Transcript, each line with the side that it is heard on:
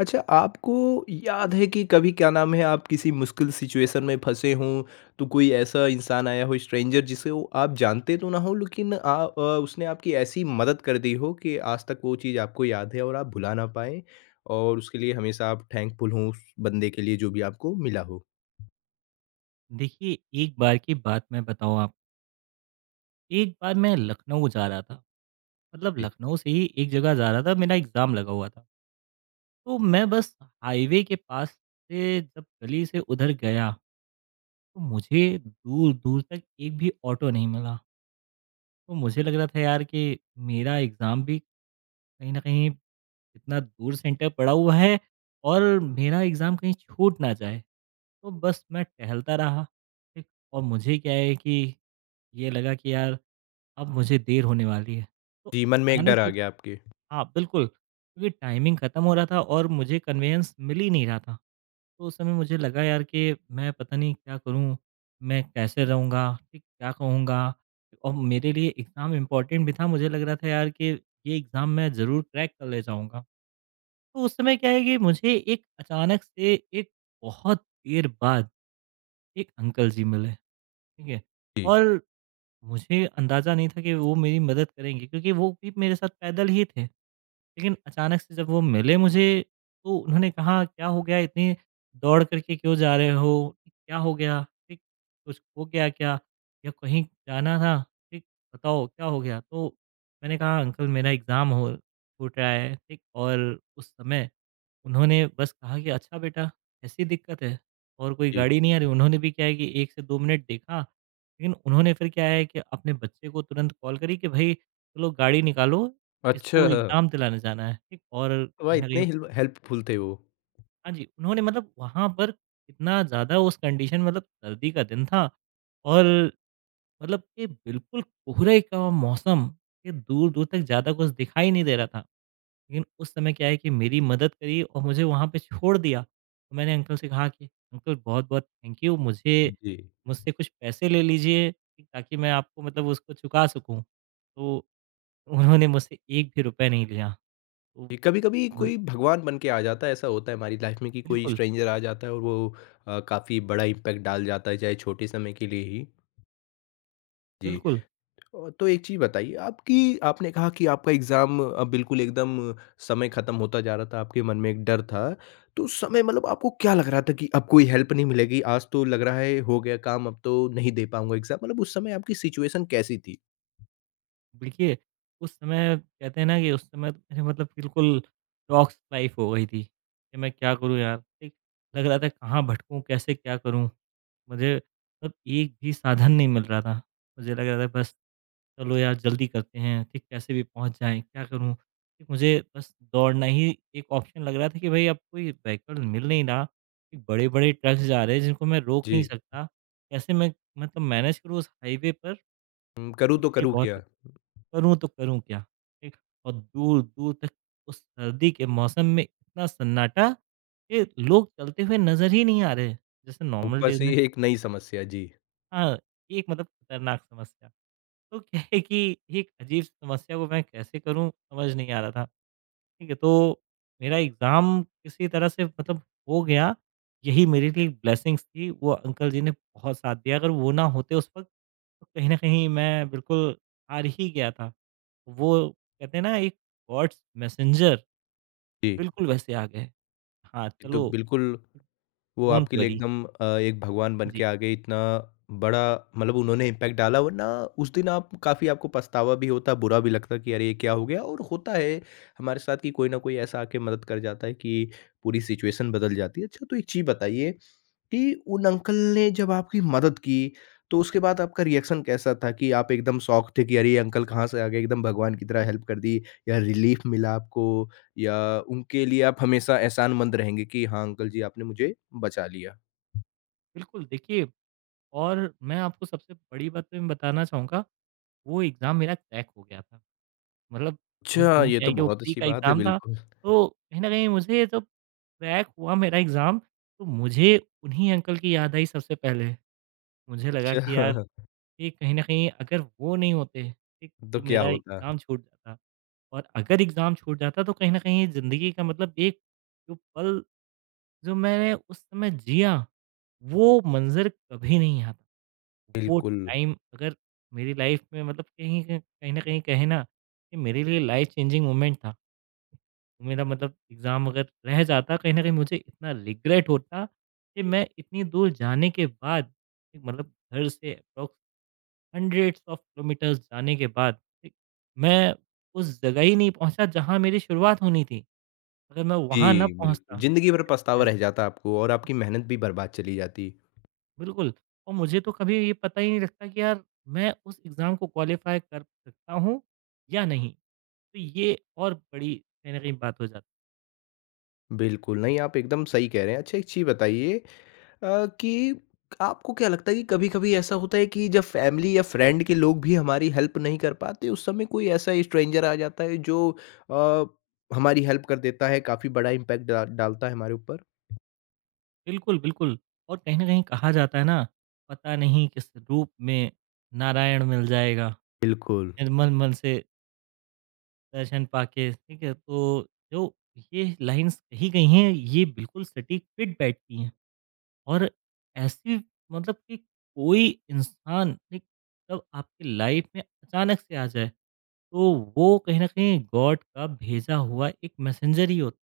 left: अच्छा, आपको याद है कि कभी क्या नाम है आप किसी मुश्किल सिचुएशन में फँसे हों, तो कोई ऐसा इंसान आया हो स्ट्रेंजर जिसे वो आप जानते तो ना हो लेकिन उसने आपकी ऐसी मदद कर दी हो कि आज तक वो चीज़ आपको याद है और आप भुला ना पाएँ और उसके लिए हमेशा आप थैंकफुल हों उस बंदे के लिए जो भी आपको मिला हो?
right: देखिए, एक बार की बात मैं बताऊँ आपको, एक बार मैं लखनऊ जा रहा था। मतलब
left: जी।
right: लखनऊ से ही एक जगह जा रहा था, मेरा एग्ज़ाम लगा हुआ था। तो मैं बस हाईवे के पास से जब गली से उधर गया, तो मुझे दूर-दूर तक एक भी ऑटो नहीं मिला। तो मुझे लग रहा था यार कि मेरा एग्ज़ाम भी कहीं न कहीं इतना दूर सेंटर पड़ा हुआ है और मेरा एग्ज़ाम कहीं छूट ना जाए। तो बस मैं टहलता रहा, ठीक? और मुझे क्या है कि ये लगा कि यार अब मुझे देर होने वाली है। तो
left: जी, मन में एक डर
right: अचानक
left: आ
right: से
left: गया आपके।
right: हाँ, बिल्कुल क्योंकि टाइमिंग खत्म हो रहा था और मुझे कन्वेंस मिल ही नहीं रहा था। तो उस समय मुझे लगा यार कि मैं पता नहीं क्या करूँ? मैं कैसे रहूँगा? ठीक क्या कहूँगा? और मेरे लिए एग्ज़ाम इम्पोर्टेंट भी था, मुझे लग रहा था यार कि ये एग्ज़ाम मैं ज़रूर क्रैक कर ले जाऊँगा। तो उस समय क्या है कि मुझे एक अचानक से एक बहुत देर बाद एक अंकल जी मिले, ठीक है?
left: जी,
right: और मुझे अंदाज़ा नहीं था कि वो मेरी मदद करेंगे क्योंकि वो भी मेरे साथ पैदल ही थे। लेकिन अचानक से जब वो मिले मुझे तो उन्होंने कहा क्या हो गया इतनी दौड़ करके क्यों जा रहे हो, क्या हो गया ठीक, कुछ हो गया क्या या कहीं जाना था ठीक, बताओ क्या हो गया। तो मैंने कहा अंकल मेरा एग्ज़ाम हो छूट रहा है ठीक, और उस समय उन्होंने बस कहा कि अच्छा बेटा ऐसी दिक्कत है और कोई
left: जी।
right: गाड़ी नहीं आ रही। उन्होंने भी क्या है कि 1 से 2 मिनट देखा, लेकिन उन्होंने फिर क्या है कि अपने बच्चे को तुरंत कॉल करी कि भाई चलो गाड़ी निकालो,
left: अच्छा!
right: इसको एग्ज़ाम दिलाने जाना है, ठीक? और
left: वाह!
right: कहीं न कहीं
left: इतने हिल हेल्पफुल थे वो।
right: हाँ जी, उन्होंने मतलब वहाँ पर इतना ज़्यादा उस कंडीशन मतलब सर्दी का दिन था और मतलब कि बिल्कुल कोहरे का मौसम, ये दूर-दूर तक ज़्यादा कुछ दिखाई नहीं दे रहा था। लेकिन उस समय क्या है कि मेरी मदद करी और मुझे वहाँ पे छोड़ दिया। तो मैंने अंकल से कहा कि अंकल बहुत-बहुत थैंक यू, मुझे
left: जी।
right: मुझसे कुछ पैसे ले लीजिए, ठीक, ताकि मैं आपको मतलब उसको चुका सकूँ। तो उन्होंने मुझसे 1 भी रुपए नहीं लिया। तो
left: कभी कभी
right: बिल
left: कोई भगवान बन के आ जाता है, ऐसा होता है हमारी लाइफ में कि कोई
right: बिल्कुल।
left: स्ट्रेंजर आ जाता है और वो काफी बड़ा इम्पैक्ट डाल जाता है चाहे छोटे समय के लिए ही। जी।
right: बिल्कुल,
left: तो एक चीज बताइए आपकी, आपने कहा कि आपका एग्जाम बिल्कुल एकदम समय खत्म होता जा रहा था, आपके मन में एक डर था। तो उस समय मतलब आपको क्या लग रहा था कि अब कोई हेल्प नहीं मिलेगी, आज तो लग रहा है हो गया काम, अब तो नहीं दे पाऊंगा एग्जाम? मतलब उस समय आपकी सिचुएशन कैसी थी?
right: देखिए उस समय कहते हैं ना कि उस समय अरे मतलब बिल्कुल टॉक्स लाइफ हो गई थी, कि मैं क्या करूँ यार? ठीक, लग रहा था कहाँ भटकूँ, कैसे क्या करूँ? मुझे मतलब एक भी साधन नहीं मिल रहा था। मुझे लग रहा था बस चलो यार जल्दी करते हैं, ठीक कैसे भी पहुँच जाएँ, क्या करूँ? ठीक मुझे बस दौड़ना ही एक ऑप्शन लग रहा था कि भई अब कोई व्हीकल मिल नहीं रहा, कि बड़े-बड़े ट्रक्स जा रहे हैं जिनको मैं रोक नहीं
left: जी।
right: सकता। कैसे मैं मतलब मैनेज करूँ उस हाईवे पर?
left: करूँ तो
right: इतनी
left: करूँ
right: बहुत
left: क्या।
right: करूँ तो करूँ क्या? ठीक? और दूर-दूर तक उस सर्दी के मौसम में इतना सन्नाटा कि लोग चलते हुए नज़र ही नहीं आ रहे। जैसे नॉर्मल
left: ऊपर
right: डेज़
left: से
right: में
left: ये एक नई समस्या जी।
right: हाँ, एक मतलब खतरनाक समस्या। तो क्या है कि एक अजीब समस्या को मैं कैसे करूँ समझ नहीं आ रहा था। ठीक है, तो मेरा एग्ज़ाम किसी तरह से मतलब हो गया, यही मेरे लिए ब्लेसिंग्स थी। वो अंकल जी ने बहुत साथ दिया, अगर वो ना होते उस वक़्त, तो कहीं न कहीं मैं बिल्कुल हार ही गया था। वो कहते हैं ना एक गॉड्स मैसेंजर,
left: जी,
right: बिल्कुल वैसे आ गए। हाँ,
left: ये तो
right: चलो
left: बिल्कुल, वो
right: डोंट
left: आपके लिए
right: वरी
left: एकदम एक भगवान बन के
right: जी,
left: आ गए। इतना बड़ा मतलब उन्होंने इम्पैक्ट डाला, वरना उस दिन आप काफ़ी, आपको पछतावा भी होता, बुरा भी लगता कि अरे ये क्या हो गया? और होता है हमारे साथ कि कोई न कोई ऐसा आके मदद कर जाता है कि पूरी सिचुएशन बदल जाती है। अच्छा, तो एक चीज़ बताइए कि उन अंकल ने जब आपकी मदद की, तो उसके बाद आपका रिएक्शन कैसा था? कि आप एकदम शॉक थे कि अरे ये अंकल कहाँ से आ गए, एकदम भगवान की तरह हेल्प कर दी? या रिलीफ मिला आपको? या उनके लिए आप हमेशा एहसानमंद रहेंगे कि हाँ, अंकल जी आपने मुझे बचा लिया?
right: बिल्कुल देखिए और मैं आपको सबसे बड़ी बात तो मैं बताना चाहूँगा, वो एग्ज़ाम मेरा क्रैक हो गया था। मतलब उस
left: अच्छा,
right: दिन
left: ये
right: क्या
left: तो
right: है कि
left: बहुत
right: ऊपरी
left: अच्छी
right: का
left: बात है,
right: एग्ज़ाम था,
left: बिल्कुल।
right: तो कहीं न कहीं मुझे जब क्रैक हुआ मेरा एग्ज़ाम, तो मुझे उन्हीं अंकल की याद आई सबसे पहले। मुझे लगा कि यार
left: अच्छा,
right: कि कहीं न कहीं अगर वो नहीं होते, ठीक,
left: तो
right: तो
left: क्या
right: मेरा
left: होता?
right: एग्ज़ाम छूट जाता और अगर एग्ज़ाम छूट जाता तो कहीं न कहीं ज़िंदगी का मतलब एक जो पल जो मैंने उस समय जिया, वो मंज़र कभी नहीं आता। वो
left: बिल्कुल।
right: टाइम अगर मेरी लाइफ़ में मतलब कहीं न कहीं कहें ना, कि मेरे लिए लाइफ़ चेंजिंग मोमेंट था। तो मेरा मतलब एग्ज़ाम अगर रह जाता कहीं न कहीं मुझे इतना रिग्रेट होता कि मैं इतनी दूर जाने के बाद एक मतलब घर से अप्रॉक्स हंड्रेड्स ऑफ किलोमीटर्स जाने के बाद, ठीक, मैं उस जगह ही नहीं पहुँचा जहाँ मेरी शुरुआत होनी थी। अगर मैं वहाँ ना
left: जी, बिल्कुल।
right: पहुँचता
left: ज़िंदगी भर पछतावा रह जाता आपको और आपकी मेहनत भी बर्बाद चली जाती।
right: बिल्कुल और मुझे तो कभी ये पता ही नहीं लगता कि यार मैं उस एग्ज़ाम को क्वालीफ़ाई कर सकता हूँ या नहीं। तो ये और बड़ी कहीं न कहीं बात हो जाती है।
left: बिल्कुल, नहीं आप एकदम सही कह रहे हैं। अच्छा, एक चीज़ बताइए कि आपको क्या लगता है कि कभी-कभी ऐसा होता है कि जब फैमिली या फ्रेंड के लोग भी हमारी हेल्प नहीं कर पाते, उस समय कोई ऐसा स्ट्रेंजर आ जाता है जो अ, हमारी हेल्प कर देता है, काफ़ी बड़ा इम्पैक्ट डा डालता है हमारे ऊपर?
right: बिल्कुल, बिल्कुल और कहीं न कहीं कहा जाता है ना, पता नहीं किस रूप में नारायण मिल जाएगा,
left: बिल्कुल,
right: निर्मल मन से दर्शन पाके, ठीक है? तो जो ये लाइन्स कही गई हैं, ये बिल्कुल सटीक फिट बैठती हैं और ऐसी मतलब कि कोई इंसान एक जब आपकी लाइफ़ में अचानक से आ जाए, तो वो कहीं न कहीं गॉड का भेजा हुआ एक मैसेंजर ही होता है।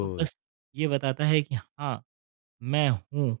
right: तो बस ये बताता है कि हाँ, मैं हूँ।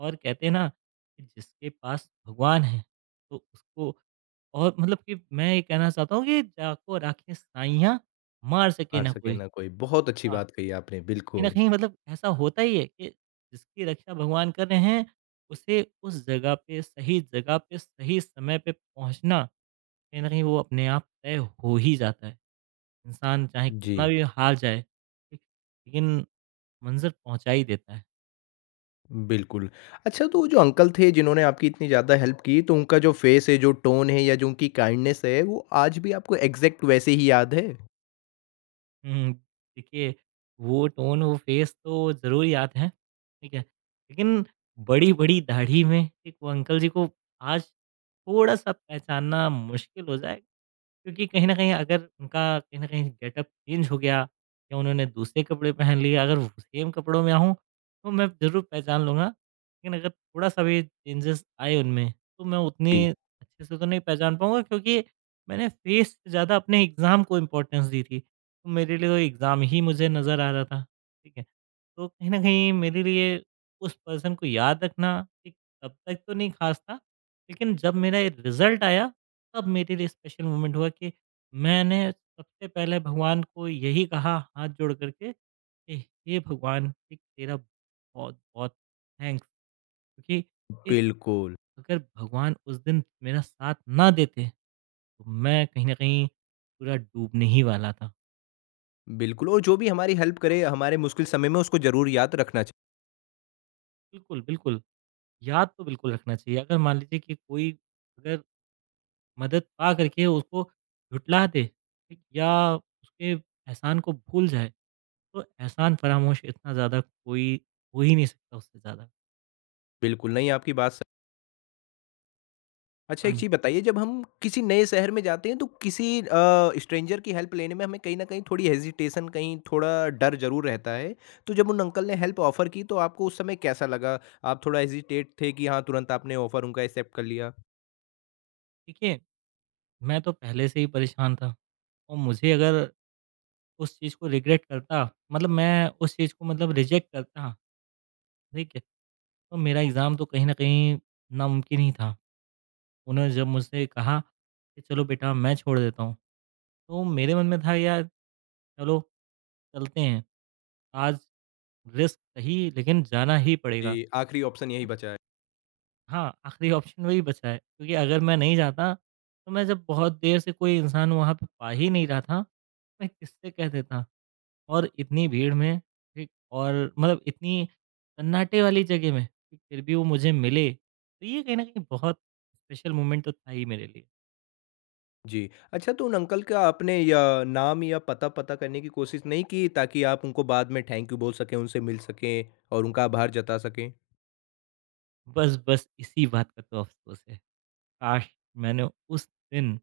right: और कहते हैं ना कि जिसके पास भगवान है तो उसको और मतलब कि मैं ये कहना चाहता हूँ कि जाको राखें साइयाँ मार सके
left: हार
right: ना
left: सके
right: कोई।
left: ना कोई, बहुत अच्छी
right: हाँ,
left: बात कही आपने,
right: तो कहीं न
left: बिल्कुल।
right: कहीं मतलब ऐसा होता ही है कि जिसकी रक्षा भगवान कर रहे हैं, उसे उस जगह पे सही समय पे पहुँचना कहीं न कहीं वो अपने आप तय हो ही जाता है। इंसान चाहे
left: जी।
right: कितना भी हार जाए, ठीक, लेकिन मंज़िल पहुँचा ही देता है।
left: बिल्कुल। अच्छा, तो वो जो अंकल थे जिन्होंने आपकी इतनी ज़्यादा हेल्प की, तो उनका जो फेस है, जो टोन है या जो उनकी काइंडनेस है, वो आज भी आपको एग्ज़ैक्ट वैसे ही याद है?
right: हुँ, देखिए वो टोन, वो फेस तो ज़रूर याद है, ठीक है। लेकिन बड़ी-बड़ी दाढ़ी में एक वो अंकल जी को आज थोड़ा-सा पहचानना मुश्किल हो जाएगा, क्योंकि कहीं न कहीं अगर उनका कहीं न कहीं गेटअप चेंज हो गया या उन्होंने दूसरे कपड़े पहन लिए, अगर वो सेम कपड़ों में आऊँ, तो मैं ज़रूर पहचान लूँगा। लेकिन अगर थोड़ा-सा भी चेंजेस आए उनमें, तो मैं
left: जी,
right: उतनी अच्छे से तो नहीं पहचान पाऊँगा क्योंकि मैंने फेस से ज़्यादा अपने एग्ज़ाम को इम्पोर्टेंस दी थी। तो मेरे लिए तो एग्ज़ाम ही मुझे नज़र आ रहा था, ठीक है? तो कहीं न कहीं मेरे लिए उस पर्सन को याद रखना एक तब तक तो नहीं ख़ास था, लेकिन जब मेरा ये रिज़ल्ट आया, तब मेरे लिए स्पेशल मोमेंट हुआ कि मैंने सबसे पहले भगवान को यही कहा हाथ जोड़ कर के कि हे भगवान, एक तेरा बहुत-बहुत थैंक्स क्योंकि इफ़
left: बिल्कुल।
right: अगर भगवान उस दिन मेरा साथ ना देते, तो मैं कहीं न कहीं पूरा डूबने ही वाला था।
left: बिल्कुल, और जो भी हमारी हेल्प करे हमारे मुश्किल समय में उसको ज़रूर याद रखना चाहिए।
right: बिल्कुल, बिल्कुल। याद तो बिल्कुल रखना चाहिए। अगर मान लीजिए कि कोई अगर मदद पा करके उसको झुठला दे, ठीक? या उसके एहसान को भूल जाए, तो एहसान फ़रामोश इतना ज़्यादा कोई हो ही नहीं सकता उससे ज़्यादा।
left: बिल्कुल, नहीं आपकी बात स। अच्छा,
right: हाँ
left: एक
right: जी।
left: चीज़ बताइए, जब हम किसी नए शहर में जाते हैं तो किसी स्ट्रेंजर की हेल्प लेने में हमें कहीं न कहीं थोड़ी हेज़िटेशन, कहीं थोड़ा डर ज़रूर रहता है। तो जब उन अंकल ने हेल्प ऑफ़र की, तो आपको उस समय कैसा लगा? आप थोड़ा हेज़िटेट थे? कि हाँ, तुरंत आपने ऑफ़र उनका एक्सेप्ट कर लिया?
right: देखिए, मैं तो पहले से ही परेशान था और मुझे अगर उस चीज़ को रिग्रेट करता मतलब मैं उस चीज़ को मतलब रिजेक्ट करता, ठीक है? तो मेरा एग्ज़ाम तो कहीं न कहीं नामुमकिन ही था। उन्होंने जब मुझसे कहा कि चलो बेटा मैं छोड़ देता हूँ, तो मेरे मन में था यार चलो चलते हैं। आज रिस्क सही लेकिन जाना ही पड़ेगा।
left: जी, आखिरी ऑप्शन यही
right: क्योंकि
left: बचा है।
right: हाँ, आखिरी ऑप्शन वही बचा है क्योंकि अगर मैं नहीं जाता तो मैं जब बहुत देर से कोई इंसान वहाँ पे पा ही नहीं रहा था, मैं किससे कह देता और इतनी भीड़ में ठीक और मतलब इतनी सन्नाटे वाली जगह में, ठीक, फिर भी वो मुझे मिले, तो ये कहीं न कहीं बहुत स्पेशल मोमेंट तो था ही मेरे लिए।
left: जी। अच्छा, तो उन अंकल का आपने या नाम या पता पता करने की कोशिश नहीं की, ताकि आप उनको बाद में थैंक यू बोल सकें, उनसे मिल सकें और उनका आभार जता सकें?
right: बस, बस इसी बात का तो अफ़सोस है। काश! मैंने उस दिन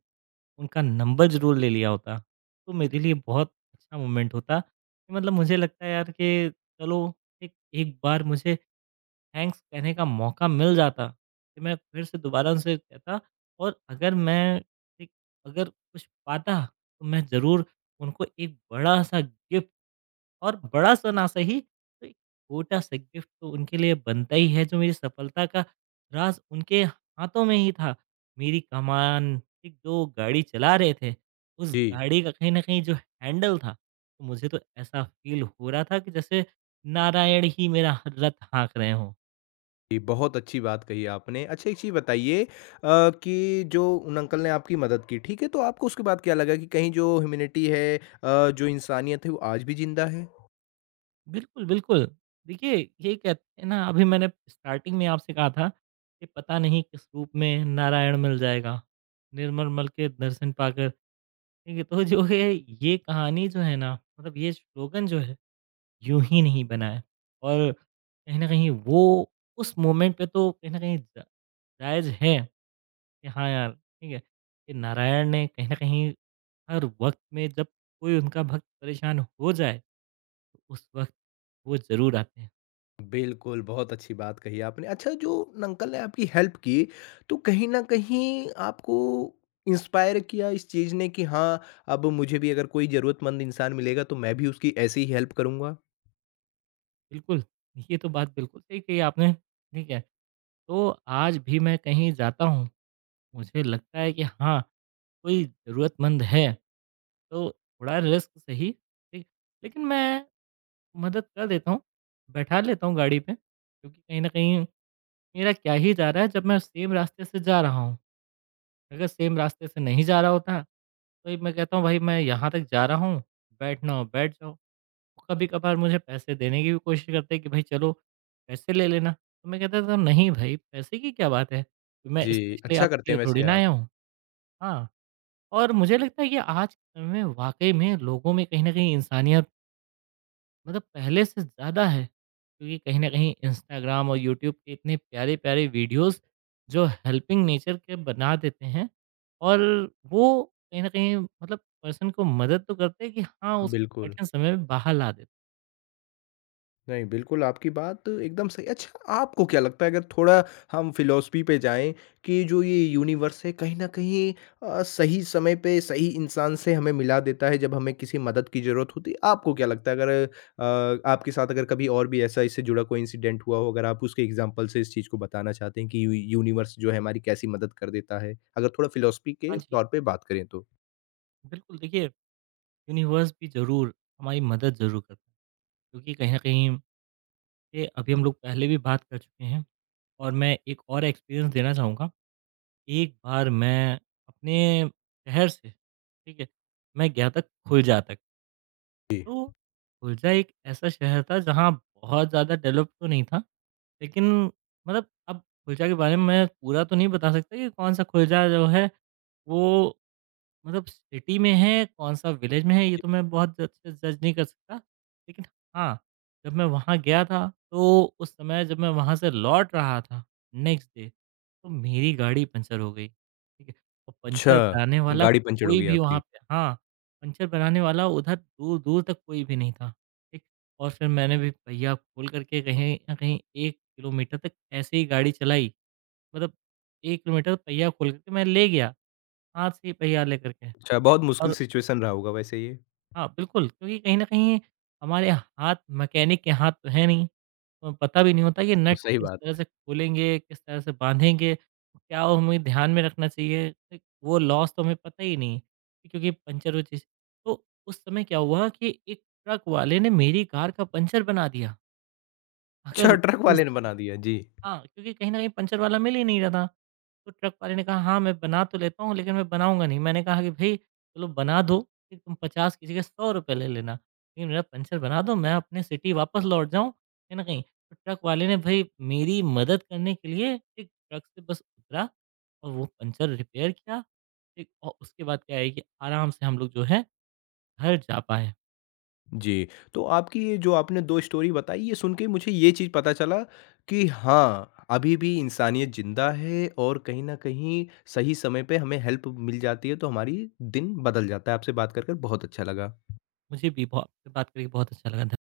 right: उनका नंबर ज़रूर ले लिया होता, तो मेरे लिए बहुत अच्छा मोमेंट होता कि मतलब मुझे लगता है यार कि चलो एक एक बार मुझे थैंक्स कहने का मौका मिल जाता, कि मैं फिर से दोबारा उनसे कहता। और अगर मैं एक अगर कुछ पाता, तो मैं ज़रूर उनको एक बड़ा-सा गिफ्ट, और बड़ा-सा ना सही, तो एक छोटा-सा गिफ्ट तो उनके लिए बनता ही है, जो मेरी सफलता का राज़ उनके हाथों में ही था। मेरी कमान, एक जो गाड़ी चला रहे थे, उस
left: जी।
right: गाड़ी का कहीं न कहीं जो हैंडल था, तो मुझे तो ऐसा फ़ील हो रहा था कि जैसे नारायण ही मेरा ह रथ हाँक रहे हों।
left: जी, बहुत अच्छी बात कही आपने। अच्छा, एक चीज़ बताइए कि जो उन अंकल ने आपकी मदद की, ठीक है? तो आपको उसके बाद क्या लगा कि कहीं जो ह्यूमैनिटी है, जो इंसानियत है वो आज भी ज़िंदा है?
right: बिल्कुल, बिल्कुल। देखिए, ये कहते हैं ना, अभी मैंने स्टार्टिंग में आपसे कहा था कि पता नहीं किस रूप में नारायण मिल जाएगा। निर्मल मल के दर्शन पाकर, ठीक है, तो जो है, ये कहानी जो है ना, मतलब ये स्लोगन जो है, यूं ही नहीं बना है। और कहीं न कहीं वो, उस मोमेंट पे तो कहीं न कहीं जा जायज़ है कि हाँ यार, ठीक है, कि नारायण ने कहीं न कहीं हर वक़्त में जब कोई उनका भक्त परेशान हो जाए, तो उस वक़्त वो ज़रूर आते हैं।
left: बिल्कुल, बहुत अच्छी बात कही आपने। अच्छा, जो न अंकल ने आपकी हेल्प की, तो कहीं न कहीं आपको इंस्पायर किया इस चीज़ ने कि हाँ, अब मुझे भी अगर कोई ज़रूरतमंद इंसान मिलेगा तो मैं भी उसकी ऐसे ही हेल्प करूँगा?
right: बिल्कुल, ये तो बात बिल्कुल सही कही आपने, ठीक है। तो आज भी मैं कहीं जाता हूँ, मुझे लगता है कि हाँ, कोई ज़रूरतमंद है, तो थोड़ा रिस्क सही, ठीक, लेकिन मैं मदद कर देता हूँ, बैठा लेता हूँ गाड़ी पे, क्योंकि कहीं न कहीं मेरा क्या ही जा रहा है जब मैं सेम रास्ते से जा रहा हूँ। अगर सेम रास्ते से नहीं जा रहा होता, तो ये मैं कहता हूँ भाई मैं यहाँ तक जा रहा हूँ, बैठना हो बैठ जाओ। कभी-कभार मुझे पैसे देने की भी कोशिश करते हैं कि भाई चलो पैसे ले लेना, तो मैं कहता था नहीं भाई पैसे की क्या बात है, मैं
left: जी,
right: स्पेशली
left: अच्छा करते
right: आपके लिए
left: हैं वैसे
right: थोड़ी ना
left: आप।
right: आया हूँ। हाँ, और मुझे लगता है कि आज के समय में वाक़ई में लोगों में कहीं न कहीं इंसानियत मतलब पहले से ज़्यादा है, क्योंकि कहीं न कहीं इंस्टाग्राम और यूट्यूब के इतने प्यारे-प्यारे वीडियोज़ जो हेल्पिंग नेचर के बना देते हैं, और वो कहीं न कहीं मतलब पर्सन को मदद तो करते हैं कि हाँ, उसके
left: बिल्कुल।
right: कठिन समय में बाहर ला देते हैं।
left: नहीं, बिल्कुल आपकी बात एकदम सही। अच्छा, आपको क्या लगता है अगर थोड़ा हम फ़िलॉसफ़ी पे जाएँ, कि जो ये यूनिवर्स है कहीं न कहीं सही समय पे सही इंसान से हमें मिला देता है जब हमें किसी मदद की ज़रूरत होती है। आपको क्या लगता है अगर आपके साथ अगर कभी और भी ऐसा इससे जुड़ा कोई इंसिडेंट हुआ हो, अगर आप उसके एग्ज़ाम्पल से इस चीज़ को बताना चाहते हैं कि यू यूनिवर्स जो है हमारी कैसी मदद कर देता है? अगर थोड़ा फ़िलॉसफ़ी के
right: हाँ जी,
left: तौर पे बात करें तो?
right: बिल्कुल। देखिए, यूनिवर्स भी ज़रूर हमारी मदद ज़रूर करता है, क्योंकि कहीं न कहीं, ये अभी हम लोग पहले भी बात कर चुके हैं, और मैं एक और एक्सपीरियंस देना चाहूँगा। एक बार मैं अपने शहर से, ठीक है, मैं गया था खुलजा तक।
left: जी।
right: तो खुलजा एक ऐसा शहर था जहाँ बहुत ज़्यादा डेवलप तो नहीं था, लेकिन, मतलब, अब खुलजा के बारे में मैं पूरा तो नहीं बता सकता कि कौन-सा खुलजा जो है वो मतलब सिटी में है, कौन-सा विलेज में है, ये तो मैं बहुत अच्छे से जज नहीं कर सकता। लेकिन हाँ, जब मैं वहाँ गया था, तो उस समय जब मैं वहाँ से लौट रहा था नेक्स्ट डे, तो मेरी गाड़ी पंचर हो गई, ठीक है? और
left: अच्छा,
right: पंचर बनाने वाला
left: गाड़ी पंचर हो
right: कोई
left: गई
right: भी वहाँ
left: आपकी।
right: पे, हाँ, पंचर बनाने वाला उधर दूर-दूर तक कोई भी नहीं था, ठीक? और फिर मैंने भी पहिया खोल कर के कहीं न कहीं 1 किलोमीटर तक ऐसे ही गाड़ी चलाई। मतलब 1 किलोमीटर पहिया खोल कर के मैं ले गया, हाथ से ही पहिया लेकर के।
left: अच्छा, बहुत मुश्किल
right: और
left: सिचुएशन रहा होगा वैसे ये।
right: हाँ, बिल्कुल, क्योंकि कहीं न कहीं हमारे हाथ मैकेनिक के हाथ तो है नहीं, तो पता भी नहीं होता कि
left: तो
right: नट
left: सही
right: किस तरह
left: बात।
right: से खोलेंगे, किस तरह से बाँधेंगे, क्या वो हमें ध्यान में रखना चाहिए। एक वो लॉस तो हमें पता ही नहीं, कि क्योंकि पंचर वो चीज़, तो उस समय क्या हुआ कि एक ट्रक वाले ने मेरी कार का पंचर बना दिया।
left: अच्छा,
right: अगर
left: ट्रक
right: उस
left: वाले ने बना दिया। जी,
right: हाँ, क्योंकि कहीं न कहीं पंचर वाला मिल ही नहीं रहा था। तो ट्रक वाले ने कहा, "हाँ, मैं बना तो लेता हूँ, लेकिन मैं बनाऊँगा नहीं।" मैंने कहा कि, "भई, चलो बना दो, फिर तुम 50 की जगह 100 रुपए ले लेना, लेकिन मेरा पंचर बना दो, मैं अपने सिटी वापस लौट जाऊँ कहीं न कहीं।" तो ट्रक वाले ने, भई, मेरी मदद करने के लिए एक ट्रक से बस उतरा और वो पंचर रिपेयर किया, ठीक? और उसके बाद क्या है कि आराम से हम लोग जो है घर जा पाए।
left: जी। तो आपकी ये जो आपने 2 स्टोरी बताई, ये सुन के मुझे ये चीज़ पता चला कि हाँ, अभी भी इंसानियत ज़िंदा है और कहीं न कहीं सही समय पे हमें हेल्प मिल जाती है, तो हमारी दिन बदल जाता है। आपसे बात कर कर बहुत अच्छा लगा।
right: मुझे भी बहु आपसे बात करके बहुत अच्छा लगा। धन्य